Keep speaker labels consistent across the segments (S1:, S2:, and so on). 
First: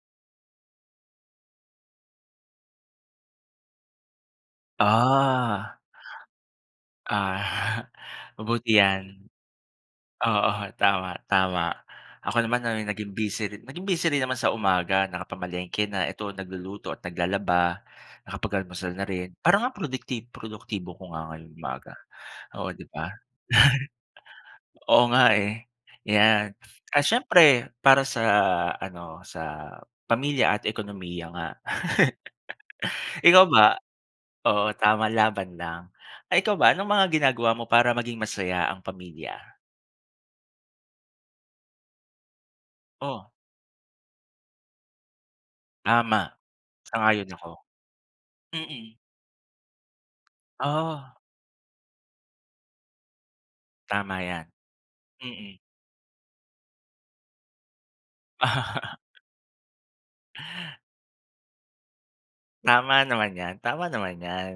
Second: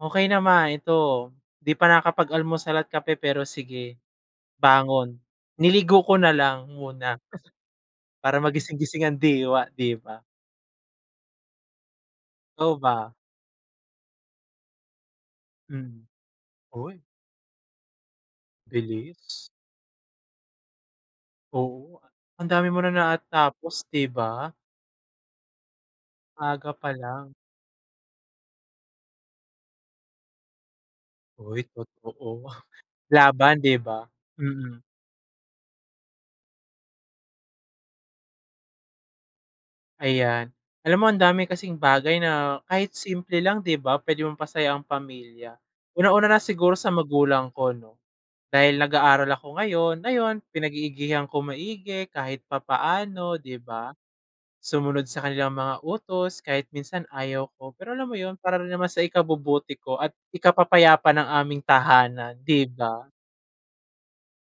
S1: Okay naman, ito 'di pa nakapag-almusal at kape pero sige, bangon.
S2: Ah.
S1: Niligo ko na lang muna
S2: Ah
S1: para
S2: mabuti
S1: magising-gising ang
S2: yan.
S1: diwa, 'di ba?
S2: Oo, tama-tama ako naman
S1: Ikaw
S2: ay
S1: ba?
S2: naging busy ri naging busy rin naman sa umaga, nakapamalengke na.
S1: Mm,
S2: Ito nagluluto at
S1: uy!
S2: naglalaba, nakapag-almusal na rin.
S1: Bilis.
S2: Parang nga ang produkti produktibo ko nga ngayong umaga,
S1: Oo, ang
S2: oo,
S1: dami mo
S2: 'di
S1: nang
S2: ba?
S1: na, ah, tapos, 'di ba?
S2: Oo nga, eh, yan.
S1: Maaga pa
S2: Ah,
S1: lang.
S2: siyempre para sa ano sa, ah, pamilya at ekonomiya nga.
S1: Uy totoo!
S2: Ikaw
S1: Laban, 'di
S2: ba?
S1: ba?
S2: Oo,
S1: Mm.
S2: tama, laban lang. Eh, ikaw ba anong mga ginagawa mo para maging masaya ang pamilya?
S1: Ayan, alam mo ang dami kasing bagay na kahit
S2: Oh?
S1: simple lang, 'di ba pwedeng mapasaya ang pamilya?
S2: Tama,
S1: Unang-una na siguro sa
S2: sang-ayon ako.
S1: magulang ko no dahil
S2: Mm.
S1: nag-aaral ako ngayon. Ayon
S2: Ah.
S1: pinag-iigihan ko maigi kahit papaano, 'di ba?
S2: Tama yan,
S1: Sumunod sa kanilang
S2: mm.
S1: mga utos kahit minsan ayaw ko, pero alam mo yun para rin naman sa ikabubuti ko at ikapapayapa ng aming tahanan, 'di
S2: Tama
S1: ba?
S2: naman yan, tama naman yan.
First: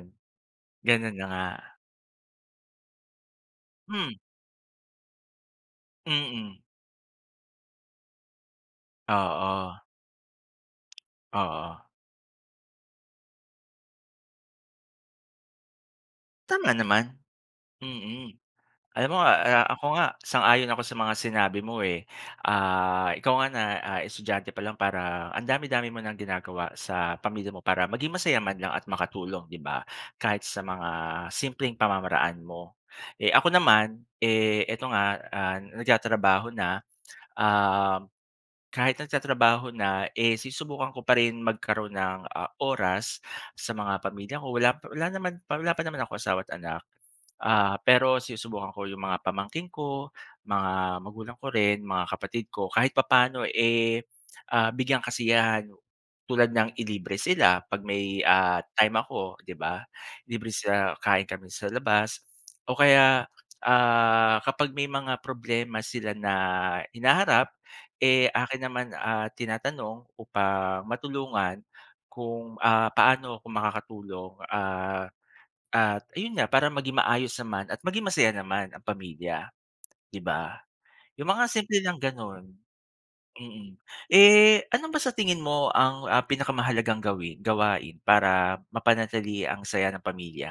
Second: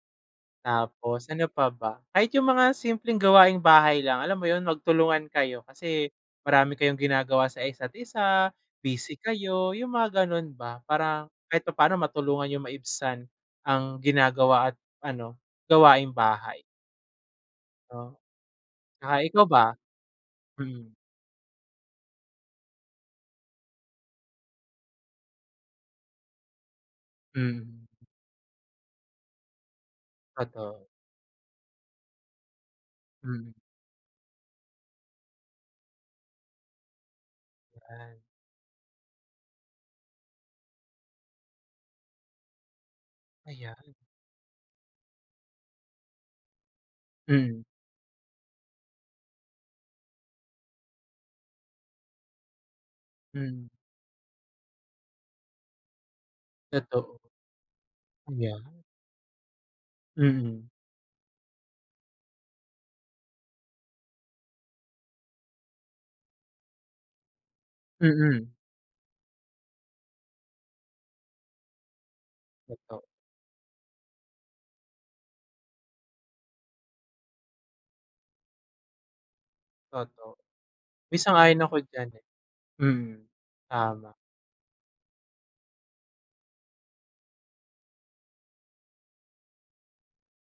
S2: Ganun na
S1: Tapos
S2: nga.
S1: ano pa ba? Kahit yung mga simpleng gawaing bahay
S2: Hmm.
S1: lang, alam mo yun magtulungan kayo, kasi
S2: Mm.
S1: marami kayong ginagawa sa isa't-isa, busy kayo,
S2: Oo.
S1: yung mga ganun ba parang kahit
S2: Oo.
S1: papaano matulungan n'yong maibsan ang ginagawa at ano gawaing bahay.
S2: Tama naman,
S1: Oh,
S2: mm. Alam mo
S1: ah
S2: nga
S1: ikaw
S2: a
S1: ba?
S2: ako nga sang-ayon ako
S1: Mm.
S2: sa mga sinabi mo eh, ah, ikaw nga na, ah, estudyante pa lang parang ang dami-dami mo ng ginagawa sa pamilya mo para
S1: Hmm.
S2: maging masaya man lang at makatulong, 'di ba? Kahit sa
S1: Totoo.
S2: mga simpleng pamamaraan mo. Eh,
S1: Hmm.
S2: ako naman, eh, ito nga, ah, nagtatrabaho na, um,
S1: Ah.
S2: kahit nagtatrabaho na, eh, sinusubukan ko pa rin magkaroon ng, ah, oras sa
S1: Ayan.
S2: mga pamilya ko wala p wala naman, wala pa naman akong asawa at anak,
S1: Hmm.
S2: ah, pero sinusubukan ko yung mga pamangkin ko, mga magulang ko rin, mga kapatid ko kahit papaano
S1: Hmm.
S2: eh, ah, bigyang kasiyahan, tulad ng ilibre
S1: Totoo.
S2: sila 'pag may,
S1: Yeah.
S2: ah, time ako, di ba? Libre
S1: Mm.
S2: sila, kain kami sa labas o kaya, ah, kapag may mga problema sila na hinaharap, eh,
S1: Mm.
S2: akin naman, ah, tinatanong upang, matulungan kung, ah,
S1: Toto
S2: paano kung makakatulong, ah, at ayun nga para maging maayos naman at maging masaya naman ang pamilya, 'di
S1: Totoo.
S2: ba?
S1: Uy,
S2: Yung mga
S1: sang-ayon ako
S2: simple lang
S1: diyan eh,
S2: ganon.
S1: mm,
S2: Mm.
S1: tama.
S2: Eh ano ba sa tingin mo ang, ah, pinakamahalagang gawi gawain para mapanatili ang saya ng pamilya?